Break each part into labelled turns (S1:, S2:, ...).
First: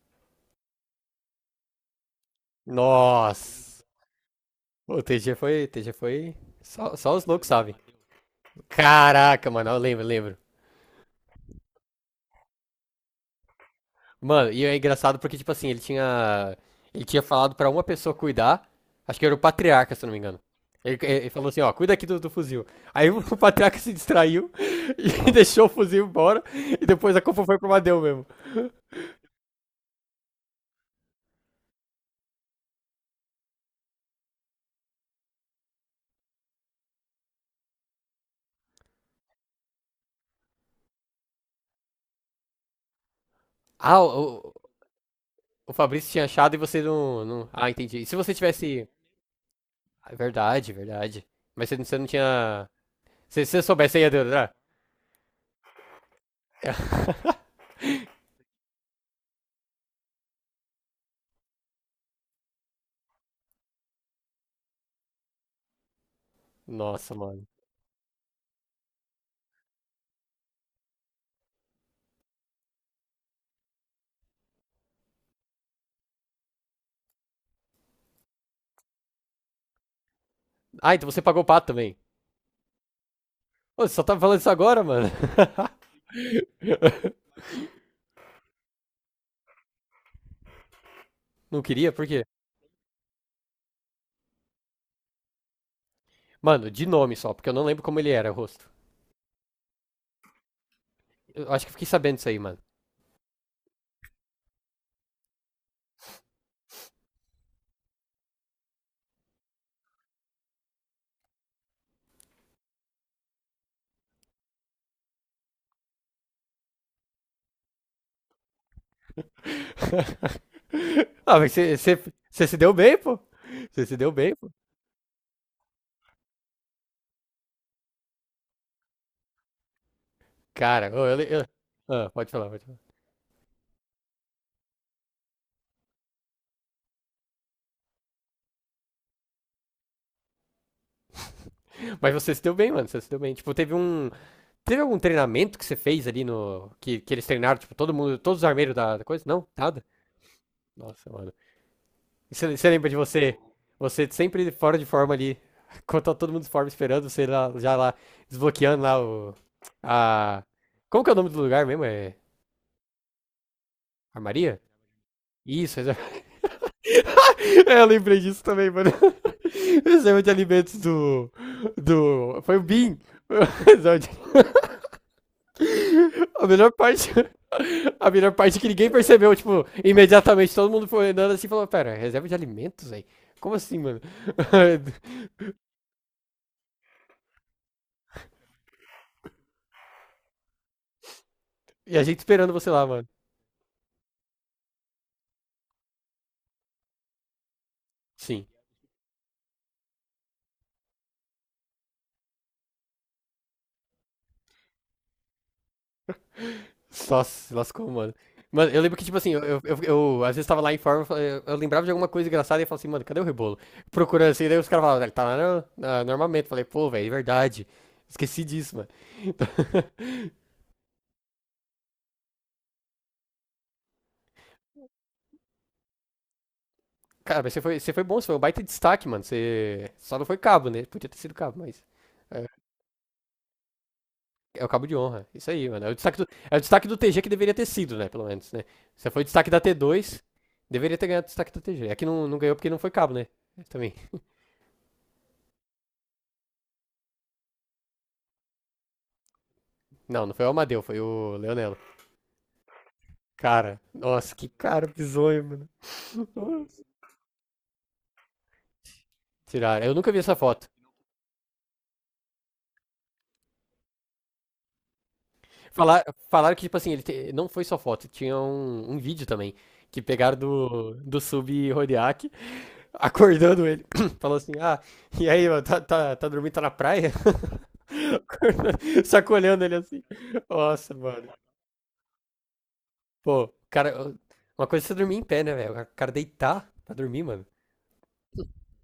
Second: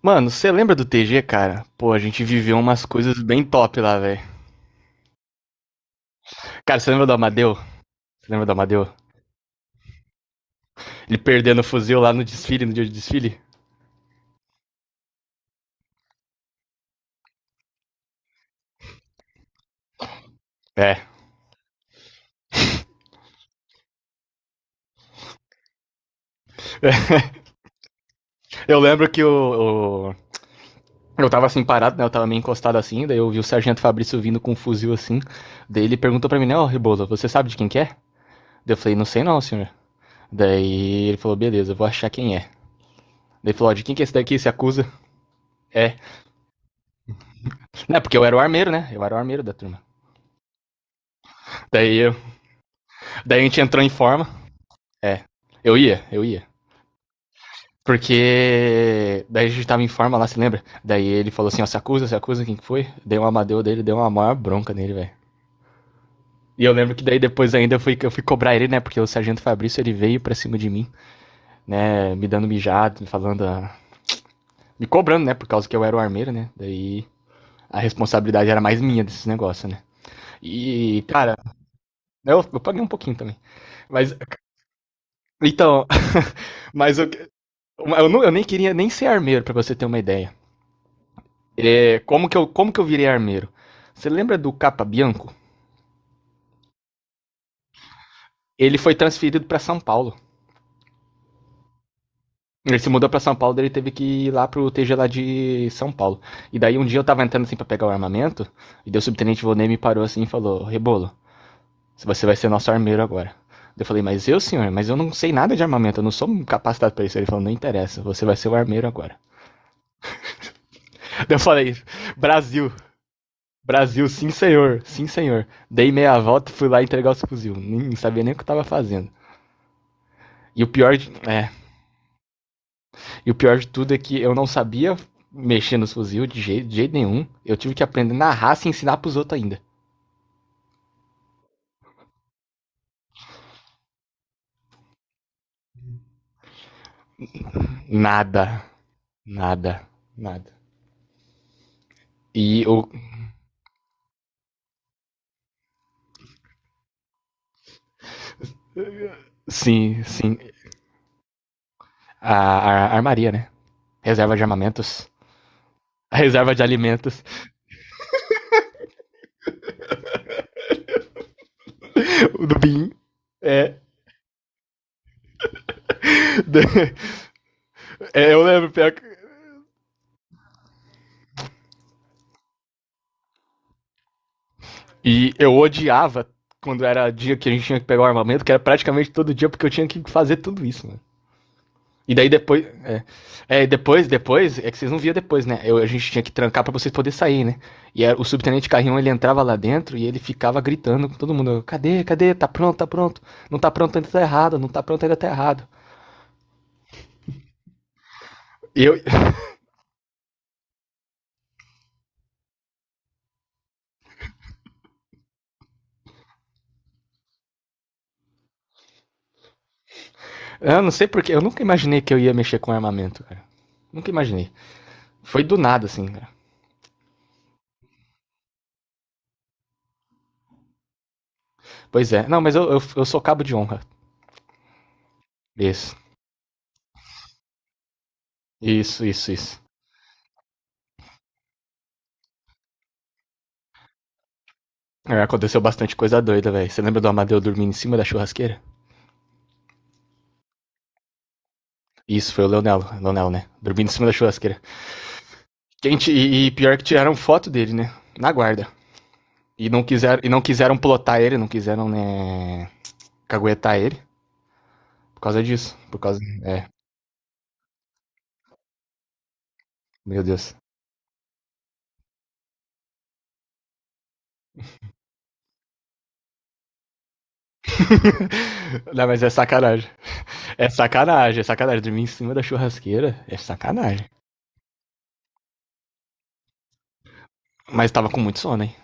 S1: Mano, você lembra do TG, cara? Pô, a gente viveu umas coisas bem top
S2: Nossa!
S1: lá, velho.
S2: O TG foi, TG foi.
S1: Cara, você
S2: Só,
S1: lembra do
S2: só os loucos
S1: Amadeu?
S2: sabem.
S1: Você lembra do Amadeu?
S2: Caraca, mano, eu lembro, lembro.
S1: Ele perdendo o fuzil lá no desfile, no dia de desfile?
S2: Mano, e é engraçado porque, tipo assim, ele tinha falado pra uma pessoa cuidar. Acho que era o patriarca, se eu não me engano. Ele,
S1: É.
S2: ele falou assim, ó, cuida aqui do fuzil. Aí o patriarca se distraiu e deixou o fuzil embora. E depois a culpa foi pro Madeu mesmo.
S1: Eu lembro que eu tava assim parado, né? Eu tava meio encostado assim, daí eu vi o Sargento Fabrício vindo com um fuzil assim. Daí ele perguntou pra mim, né, ó, Rebolo, você sabe de quem que é? Daí eu falei, não sei não, senhor. Daí ele falou, beleza, eu vou achar quem é. Daí falou, ó, de quem
S2: Ah,
S1: que é
S2: o,
S1: esse daqui? Se
S2: o
S1: acusa?
S2: o
S1: É.
S2: Fabrício tinha achado e você não. Ah, entendi.
S1: Não,
S2: E
S1: porque
S2: se
S1: eu
S2: você
S1: era o armeiro, né?
S2: tivesse.
S1: Eu era o armeiro da turma.
S2: Ah, verdade, verdade. Mas
S1: Daí,
S2: você não
S1: eu,
S2: tinha.
S1: daí a
S2: Se
S1: gente
S2: você
S1: entrou em
S2: soubesse, você ia
S1: forma.
S2: adorar.
S1: É. Eu ia, eu ia. Porque daí a gente tava em forma lá, se lembra? Daí ele falou assim, ó, se acusa, se acusa quem que foi. Dei uma amadeu dele, deu uma maior bronca nele, velho. E eu lembro que
S2: Nossa,
S1: daí
S2: mano.
S1: depois ainda eu fui cobrar ele, né? Porque o Sargento Fabrício, ele veio pra cima de mim, né? Me dando mijado, me falando, me cobrando, né? Por causa que eu era o armeiro, né? Daí a responsabilidade era mais minha desses negócios, né?
S2: Ah,
S1: E,
S2: então você
S1: cara,
S2: pagou o pato também.
S1: eu paguei um pouquinho também.
S2: Ô, você só
S1: Mas,
S2: tá falando isso agora, mano.
S1: então, mas eu, eu, eu nem queria nem ser armeiro, pra você ter uma ideia.
S2: Não queria?
S1: É,
S2: Por quê?
S1: como que eu virei armeiro? Você lembra do Capa Bianco?
S2: Mano, de nome só, porque eu não lembro como ele era, o rosto.
S1: Ele foi transferido para São Paulo.
S2: Eu acho que eu fiquei sabendo disso aí, mano.
S1: Ele se mudou para São Paulo, daí ele teve que ir lá pro TG lá de São Paulo. E daí um dia eu tava entrando assim para pegar o armamento, e daí o subtenente Volney me parou assim e falou: "Rebolo, você vai ser nosso armeiro agora". Eu falei: "Mas eu, senhor, mas eu não sei nada de armamento, eu não sou capacitado para isso". Ele falou: "Não interessa, você vai ser o armeiro agora". Daí eu
S2: Ah, mas
S1: falei:
S2: você se
S1: "Brasil,
S2: deu bem, pô. Você se
S1: Brasil,
S2: deu
S1: sim
S2: bem, pô.
S1: senhor, sim senhor". Dei meia volta e fui lá entregar os fuzil, nem sabia nem o que eu tava fazendo. E o
S2: Cara,
S1: pior
S2: ô,
S1: de,
S2: eu.
S1: é,
S2: Ah, pode falar, pode falar.
S1: e o pior de tudo é que eu não sabia mexer nos fuzil de jeito nenhum. Eu tive que aprender na raça e ensinar pros outros ainda.
S2: Mas você se deu bem, mano. Você se deu bem. Tipo, teve um. Teve algum treinamento que você fez ali no. Que eles treinaram, tipo, todo mundo. Todos os
S1: Nada.
S2: armeiros da coisa? Não?
S1: Nada.
S2: Nada?
S1: Nada.
S2: Nossa, mano. E Você
S1: E
S2: você
S1: o.
S2: lembra de você? Você sempre fora de forma ali. Quando tá todo mundo de forma esperando, você lá, já lá, desbloqueando lá o.
S1: Sim, sim.
S2: A. Como que é o nome do lugar mesmo? É.
S1: A armaria, né? Reserva de
S2: Armaria?
S1: armamentos.
S2: Isso, reserva.
S1: A reserva de alimentos.
S2: É, eu lembrei disso também, mano. Reserva de alimentos do. Do.
S1: O
S2: Foi
S1: do
S2: o
S1: BIM.
S2: Bin.
S1: É.
S2: Reserva de- A melhor parte. A
S1: É,
S2: melhor
S1: eu
S2: parte que
S1: lembro.
S2: ninguém percebeu, tipo, imediatamente todo mundo foi andando assim e falou: Pera, reserva de alimentos, velho? Como assim, mano?
S1: E eu odiava quando era dia que a gente tinha que pegar o armamento, que era praticamente todo dia, porque eu tinha que fazer tudo isso, né?
S2: E a
S1: E
S2: gente
S1: daí
S2: esperando
S1: depois.
S2: você lá, mano.
S1: É que vocês não viam depois, né? A gente tinha que trancar para vocês poderem sair, né? O
S2: Sim.
S1: subtenente Carrião ele entrava lá dentro e ele ficava gritando com todo mundo: cadê, cadê? Tá pronto, tá pronto. Não tá pronto ainda tá errado, não tá pronto ainda tá errado.
S2: Só se lascou, mano. Mano, eu
S1: E eu,
S2: lembro que, tipo assim, eu, às vezes tava lá em forma, eu lembrava de alguma coisa engraçada e eu falava assim, mano, cadê o rebolo? Procurando assim, daí os caras falavam, ele tá lá no armamento. Falei, pô, velho, é verdade. Esqueci disso, mano.
S1: eu não sei porque, eu nunca imaginei que eu ia mexer com armamento, cara. Nunca imaginei. Foi do nada, assim, cara.
S2: Cara, mas você foi bom, você foi um baita destaque, mano. Você só não foi cabo, né? Podia ter sido cabo, mas.
S1: Pois é. Não,
S2: É,
S1: mas eu sou cabo de honra.
S2: é o cabo de honra. Isso aí, mano. É
S1: Isso,
S2: o destaque do, é o destaque do TG que deveria ter sido, né? Pelo menos, né?
S1: isso,
S2: Você foi
S1: isso,
S2: destaque da
S1: isso.
S2: T dois deveria ter ganhado o destaque da TG. É que não, não ganhou porque não foi cabo, né? Também.
S1: É, aconteceu bastante coisa doida, velho. Você lembra do Amadeu dormindo em cima da churrasqueira?
S2: Não, não foi o Amadeu, foi o Leonelo.
S1: Isso, foi o Leonel, Leonel, né?
S2: Cara,
S1: Dormindo em cima da
S2: nossa, que
S1: churrasqueira.
S2: cara bizonho, mano.
S1: Gente, e pior que tiraram foto dele, né? Na guarda.
S2: Tiraram. Eu nunca vi
S1: E
S2: essa
S1: não
S2: foto.
S1: quiseram plotar ele, não quiseram, né, caguetar ele. Por causa disso. Por
S2: Falar,
S1: causa.
S2: falaram que,
S1: É,
S2: tipo assim, não foi só foto, tinha um vídeo também. Que
S1: meu
S2: pegaram
S1: Deus.
S2: do sub Rodiak, acordando ele. Falou assim: Ah, e aí, mano, tá dormindo, tá na praia? Acordando,
S1: Não, mas é
S2: sacolhando ele
S1: sacanagem.
S2: assim.
S1: É
S2: Nossa, mano.
S1: sacanagem, é sacanagem. Dormir em cima da churrasqueira é
S2: Pô,
S1: sacanagem.
S2: cara, uma coisa é você dormir em pé, né, velho? O cara deitar pra dormir, mano.
S1: Mas tava com muito sono, hein?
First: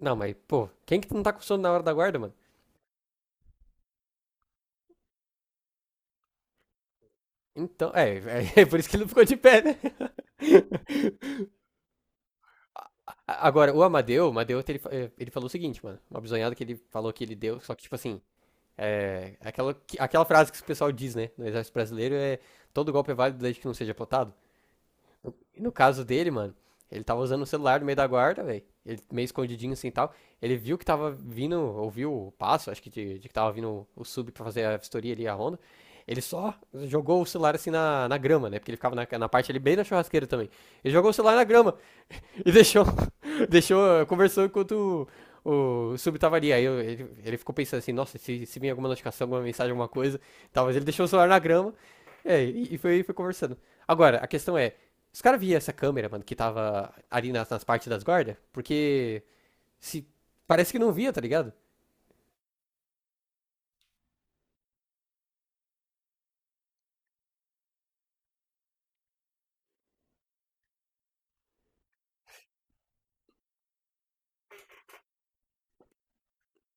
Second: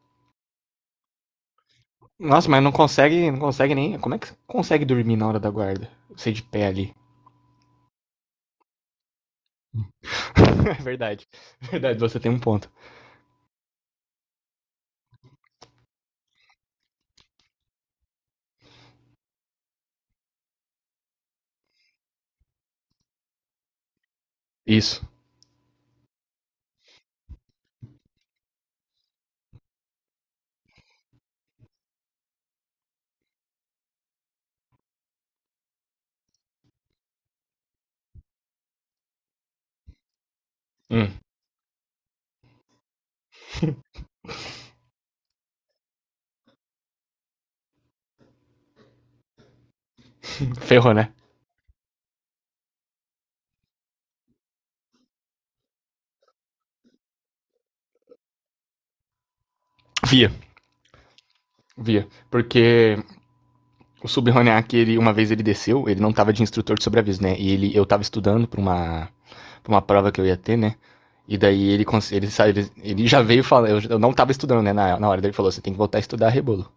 S2: Não, mas, pô, quem que não tá com sono na hora da guarda, mano?
S1: Nossa, mas não consegue, não consegue nem. Como é que você consegue dormir na hora da guarda? Você de pé ali.
S2: Então, é por isso que ele não ficou de pé, né?
S1: É verdade. É verdade, você tem um ponto.
S2: A- Agora, o Amadeu, ele falou o seguinte, mano, uma bisonhada que ele falou que ele deu, só que, tipo assim, é, aquela frase que o pessoal diz, né, no exército brasileiro é, todo golpe é válido desde que não seja plotado.
S1: Isso.
S2: E no caso dele, mano, ele tava usando o celular no meio da guarda, velho. Ele meio escondidinho assim e tal. Ele viu que tava vindo, ouviu o passo, acho que de que tava vindo o sub pra fazer a vistoria ali, a ronda. Ele só jogou o celular assim na grama, né? Porque ele ficava na parte ali bem na churrasqueira também. Ele jogou
S1: Hum.
S2: o celular na grama e deixou. Deixou, conversou enquanto o sub tava ali. Aí ele ficou pensando assim, nossa, se vir alguma notificação, alguma mensagem, alguma coisa, tal. Mas ele
S1: Ferrou,
S2: deixou o
S1: né?
S2: celular na grama, e foi conversando. Agora, a questão é, os caras viam essa câmera, mano, que tava ali nas partes das guardas? Porque se
S1: Via,
S2: parece que não via, tá ligado?
S1: via. Porque o Subhoniak, ele, uma vez ele desceu, ele não tava de instrutor de sobreaviso, né? Eu tava estudando pra uma, prova que eu ia ter, né? E daí ele já veio falando, eu não tava estudando, né? Na hora daí ele falou, você tem que voltar a estudar rebolo.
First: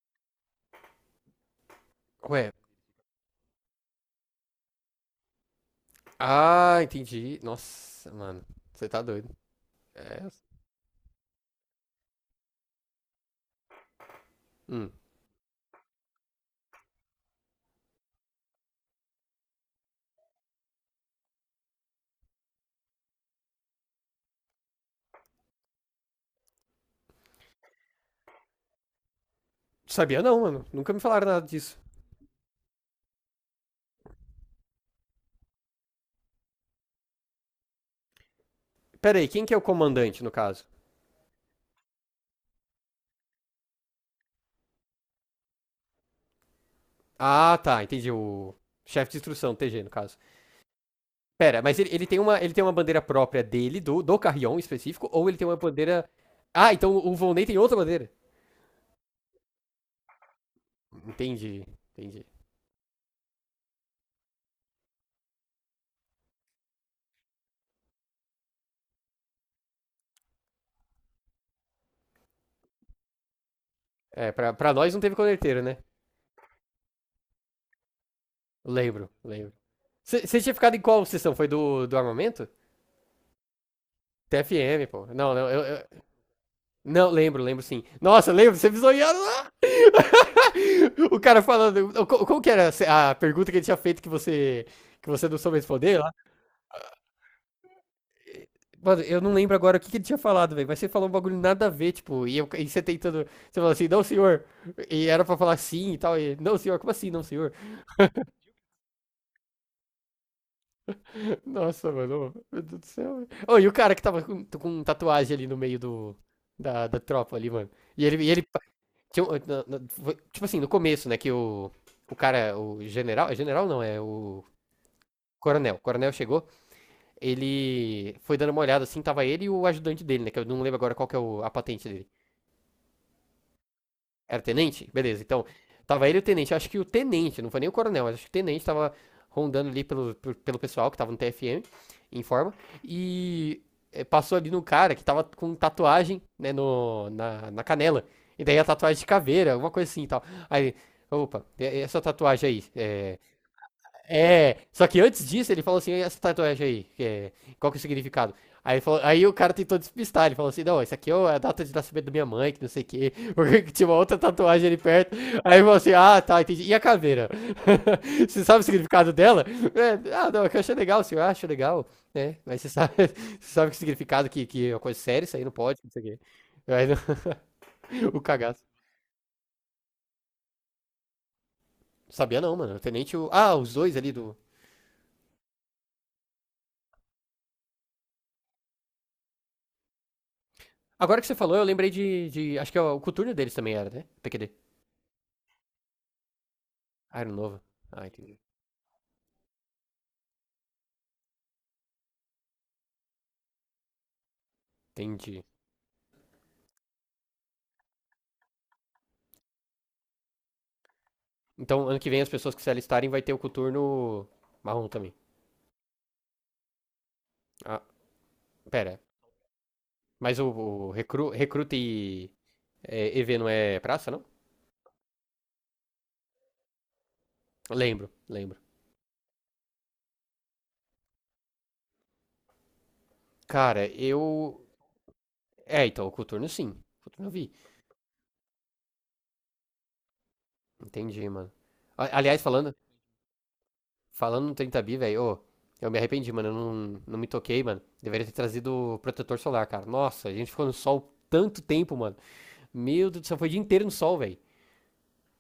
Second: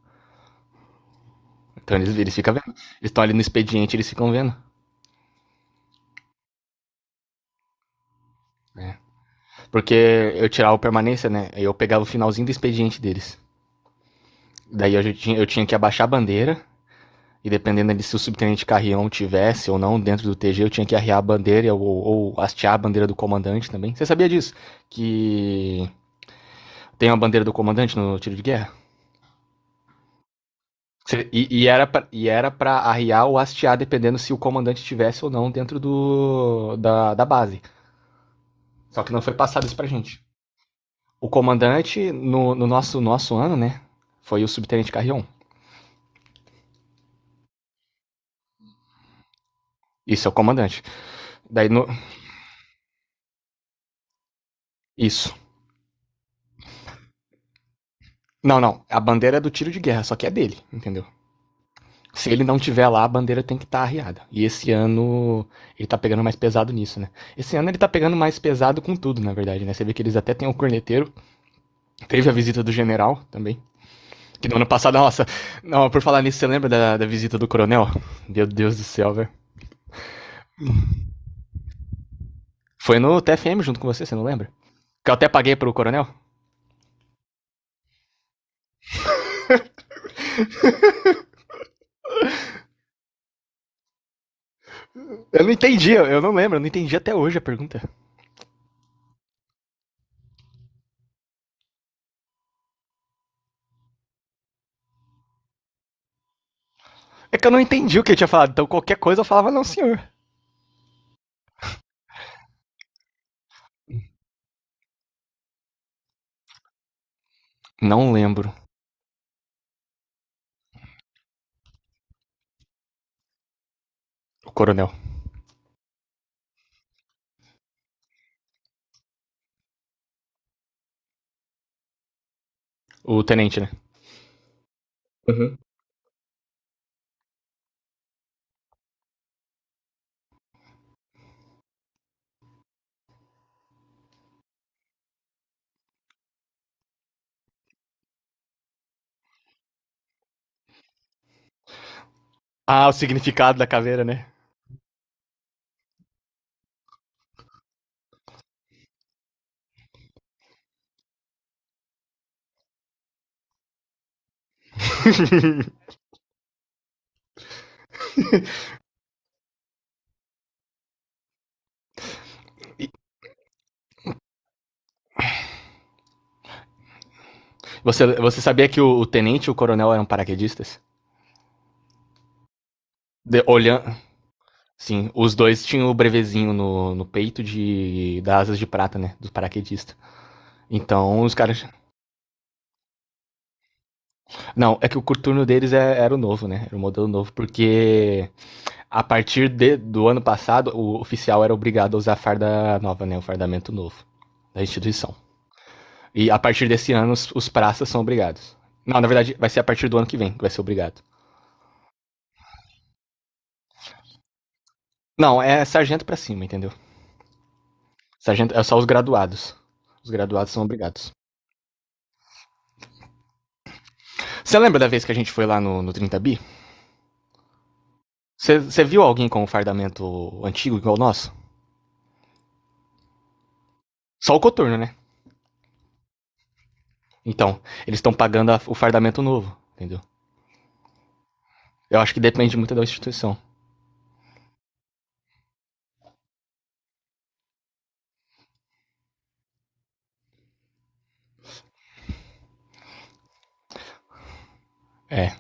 S1: Então eles
S2: Ué,
S1: ficam vendo. Eles estão ali no expediente, eles ficam vendo.
S2: ah, entendi. Nossa, mano, você tá doido.
S1: Porque
S2: É.
S1: eu tirava o permanência, né? Eu pegava o finalzinho do expediente deles.
S2: Hum.
S1: Daí eu tinha que abaixar a bandeira, e dependendo de se o subtenente Carrião tivesse ou não dentro do TG, eu tinha que arriar a bandeira ou hastear a bandeira do comandante também. Você sabia disso? Que tem uma bandeira do comandante no tiro de guerra?
S2: Sabia não, mano. Nunca me falaram nada
S1: E, e
S2: disso.
S1: era pra, e era pra arriar ou hastear dependendo se o comandante tivesse ou não dentro da base. Só que
S2: Pera
S1: não
S2: aí,
S1: foi
S2: quem que é o
S1: passado isso pra gente.
S2: comandante, no caso?
S1: O comandante, no nosso ano, né? Foi o subtenente Carrion.
S2: Ah, tá, entendi. O chefe de instrução, TG, no caso.
S1: Isso é o comandante.
S2: Pera,
S1: Daí
S2: mas
S1: no.
S2: ele tem uma bandeira própria dele, do Carrion em específico, ou
S1: Isso.
S2: ele tem uma bandeira. Ah, então o Volney tem outra bandeira.
S1: Não, não. A bandeira é do tiro de guerra, só que é dele, entendeu?
S2: Entendi, entendi.
S1: Se ele não tiver lá, a bandeira tem que estar arriada. E esse ano ele tá pegando mais pesado nisso, né? Esse ano ele tá pegando mais pesado com tudo, na verdade, né? Você vê que eles até têm o corneteiro. Teve a visita do general também.
S2: É,
S1: Que
S2: pra,
S1: no ano
S2: pra nós
S1: passado,
S2: não teve
S1: nossa.
S2: coleteiro, né?
S1: Não, por falar nisso, você lembra da visita do coronel? Meu Deus do
S2: Lembro,
S1: céu, velho.
S2: lembro. Você tinha ficado em qual sessão? Foi do armamento?
S1: Foi no TFM junto com você, você não lembra?
S2: TFM, pô.
S1: Que eu até
S2: Não, não,
S1: paguei pro coronel?
S2: Não, lembro, lembro sim. Nossa, lembro, você visonhando lá! O cara falando. Como que era a pergunta que ele tinha feito que você. Que você não
S1: Eu não
S2: soube
S1: entendi,
S2: responder?
S1: eu não lembro, eu não entendi até hoje a pergunta.
S2: Mano, eu não lembro agora o que, que ele tinha falado, velho. Mas você falou um bagulho nada a ver, tipo, e você tentando. Você falou assim, não, senhor. E era pra falar sim e tal. E, não, senhor, como assim, não,
S1: É que eu
S2: senhor?
S1: não entendi o que ele tinha falado, então qualquer coisa eu falava, não, senhor.
S2: Nossa, mano. Ô, meu Deus do céu, velho. Ô, e o cara que tava com tatuagem ali no meio do, da tropa ali, mano.
S1: Não
S2: E ele
S1: lembro.
S2: tinha um- tipo assim, no começo, né, que o. O cara, o general. É general não, é o.
S1: O coronel.
S2: Coronel. O coronel chegou. Ele foi dando uma olhada assim, tava ele e o ajudante dele, né? Que eu não lembro agora qual que é a patente dele.
S1: O tenente, né?
S2: Era tenente? Beleza, então.
S1: Uhum.
S2: Tava ele e o tenente. Acho que o tenente, não foi nem o coronel, mas acho que o tenente tava rondando ali pelo pessoal que tava no TFM, em forma. E passou ali no cara que tava com tatuagem, né, no, na canela. E daí a tatuagem de caveira, alguma coisa assim e tal. Aí, opa, essa tatuagem aí,
S1: Ah, o significado da caveira, né?
S2: só que antes disso ele falou assim, "E essa tatuagem aí, que qual que é o significado? Aí, aí o cara tentou despistar, ele falou assim, não, isso aqui é a data de nascimento da minha mãe, que não sei o quê, porque tinha uma outra tatuagem ali perto. Aí ele falou assim, ah, tá, entendi. E a caveira? Você sabe o significado dela? É, ah, não, é que eu achei legal, senhor, ah, acho legal, né? Mas você sabe, você sabe que significado que é uma coisa séria, isso aí não pode, não sei o quê. Aí,
S1: Você,
S2: o
S1: você
S2: cagaço.
S1: sabia que o tenente e o coronel eram paraquedistas?
S2: Sabia não, mano. O tenente.
S1: De,
S2: Ah, os
S1: olhando.
S2: dois ali do.
S1: Sim, os dois tinham o brevezinho no peito de das asas de prata, né? Dos paraquedistas. Então,
S2: Agora que
S1: os
S2: você falou, eu
S1: caras.
S2: lembrei acho que é o coturno deles também era, né? PQD.
S1: Não, é que o turno deles era o novo, né? Era o modelo
S2: Ah, era
S1: novo,
S2: novo. Ah,
S1: porque
S2: entendi.
S1: a partir do ano passado, o oficial era obrigado a usar a farda nova, né? O fardamento novo da instituição.
S2: Entendi.
S1: E a partir desse ano, os praças são obrigados. Não, na verdade, vai ser a partir do ano que vem que vai ser obrigado.
S2: Então, ano que vem, as pessoas que se alistarem vai ter o coturno marrom também.
S1: Não, é sargento pra cima, entendeu?
S2: Ah,
S1: Sargento é só os
S2: pera.
S1: graduados. Os
S2: Mas o,
S1: graduados são
S2: o
S1: obrigados.
S2: recru, recruta e é, EV não é praça, não?
S1: Você lembra da vez que a gente foi lá no 30 Bi?
S2: Lembro, lembro.
S1: Você viu alguém com um fardamento antigo igual o nosso?
S2: Cara,
S1: Só o
S2: eu.
S1: coturno, né?
S2: É, então, o coturno sim. O coturno eu vi.
S1: Então, eles estão pagando o fardamento novo, entendeu?
S2: Entendi, mano.
S1: Eu acho que
S2: Aliás,
S1: depende muito
S2: falando,
S1: da instituição.
S2: no 30 bi, velho, ô, eu me arrependi, mano. Eu não, não me toquei, mano. Deveria ter trazido protetor solar, cara. Nossa, a gente ficou no sol tanto tempo, mano. Meu Deus do céu, foi o dia inteiro no sol, velho.
S1: É.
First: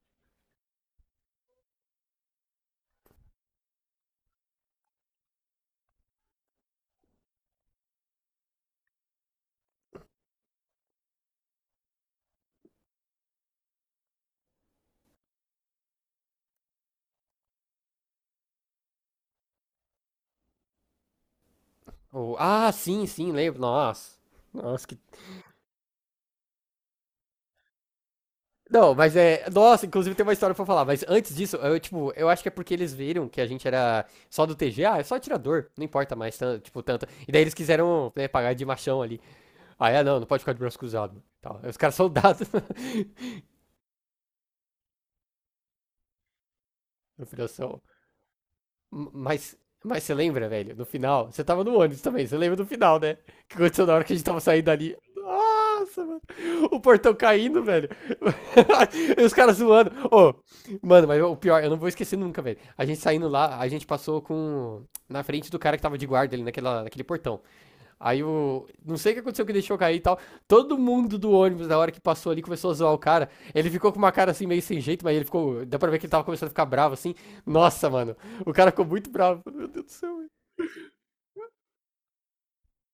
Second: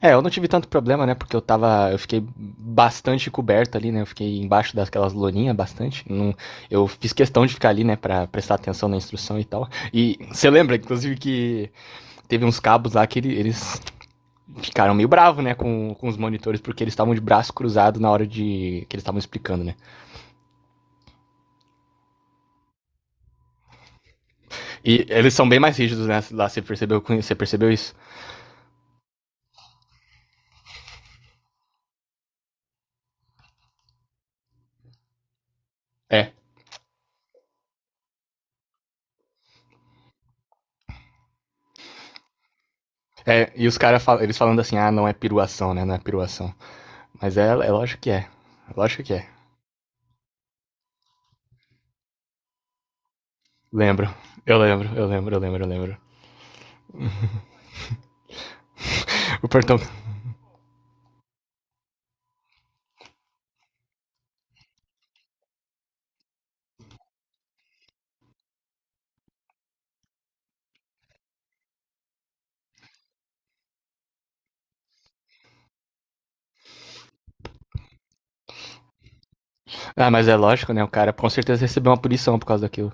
S1: É, eu não tive tanto problema, né? Porque eu tava. Eu fiquei bastante coberto ali, né? Eu fiquei embaixo daquelas loninhas bastante. Não, eu fiz questão de ficar ali, né? Pra prestar atenção na instrução e tal. E você lembra, inclusive, que teve uns cabos lá que eles ficaram meio bravos, né, com os monitores, porque eles estavam de braço cruzado na hora de. Que eles estavam explicando, né.
S2: Oh, ah, sim, sim, lembro. Nossa. Nossa, que.
S1: E eles são bem mais rígidos, né? Lá você percebeu isso?
S2: Não, mas é. Nossa, inclusive tem uma história pra falar. Mas antes disso, eu, tipo, eu acho que é porque eles viram que a gente era só do T G. Ah, é só atirador. Não importa
S1: É.
S2: mais, tipo, tanto. E daí eles quiseram né, pagar de machão ali. Ah, é, não, não pode ficar de braço cruzado. Tal. Aí os caras soldados.
S1: É e eles falando assim, ah, não é piruação, né? Não é piruação. Mas é
S2: Operação.
S1: lógico que é. Lógico que é.
S2: Mas, mas você lembra, velho, no final? Você tava no ônibus também, você lembra do final, né? O que aconteceu na hora
S1: Lembro.
S2: que a gente tava
S1: Eu
S2: saindo
S1: lembro,
S2: ali?
S1: eu lembro, eu lembro, eu lembro.
S2: Nossa, mano. O portão caindo, velho. E os
S1: O
S2: caras
S1: portão.
S2: zoando. Ô, mano, mas o pior, eu não vou esquecer nunca, velho. A gente saindo lá, a gente passou com. Na frente do cara que tava de guarda ali naquela, naquele portão. Aí o. Não sei o que aconteceu que deixou cair e tal. Todo mundo do ônibus, na hora que passou ali, começou a zoar o cara. Ele ficou com uma cara assim, meio sem jeito, mas ele ficou. Dá pra ver que ele tava começando a ficar bravo assim. Nossa, mano. O cara ficou muito bravo. Meu Deus do
S1: Ah,
S2: céu,
S1: mas
S2: velho.
S1: é lógico, né? O cara com certeza recebeu uma punição por causa daquilo.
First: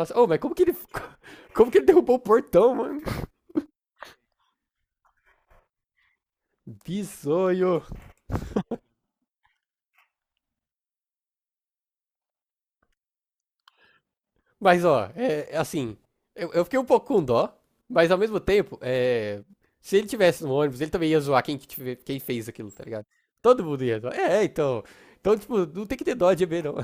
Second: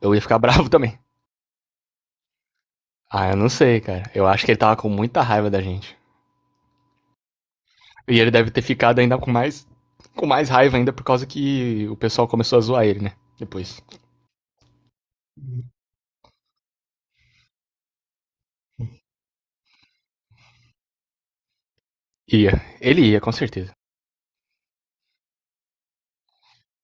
S1: Eu ia
S2: Ô, oh,
S1: ficar
S2: mas como que
S1: bravo
S2: ele.
S1: também.
S2: Como que ele derrubou o portão, mano?
S1: Ah, eu não sei, cara. Eu acho que ele tava com muita raiva da gente.
S2: Bizonho.
S1: E ele deve ter ficado ainda com mais raiva ainda por causa que o pessoal começou a zoar ele, né? Depois.
S2: Mas, ó, é assim. Eu fiquei um pouco com dó, mas ao mesmo tempo, é. Se ele tivesse no ônibus, ele também ia zoar quem fez
S1: Ia.
S2: aquilo, tá
S1: Ele
S2: ligado?
S1: ia, com
S2: Todo
S1: certeza.
S2: mundo ia zoar. É, então. Então, tipo, não tem que ter dó de EB, não.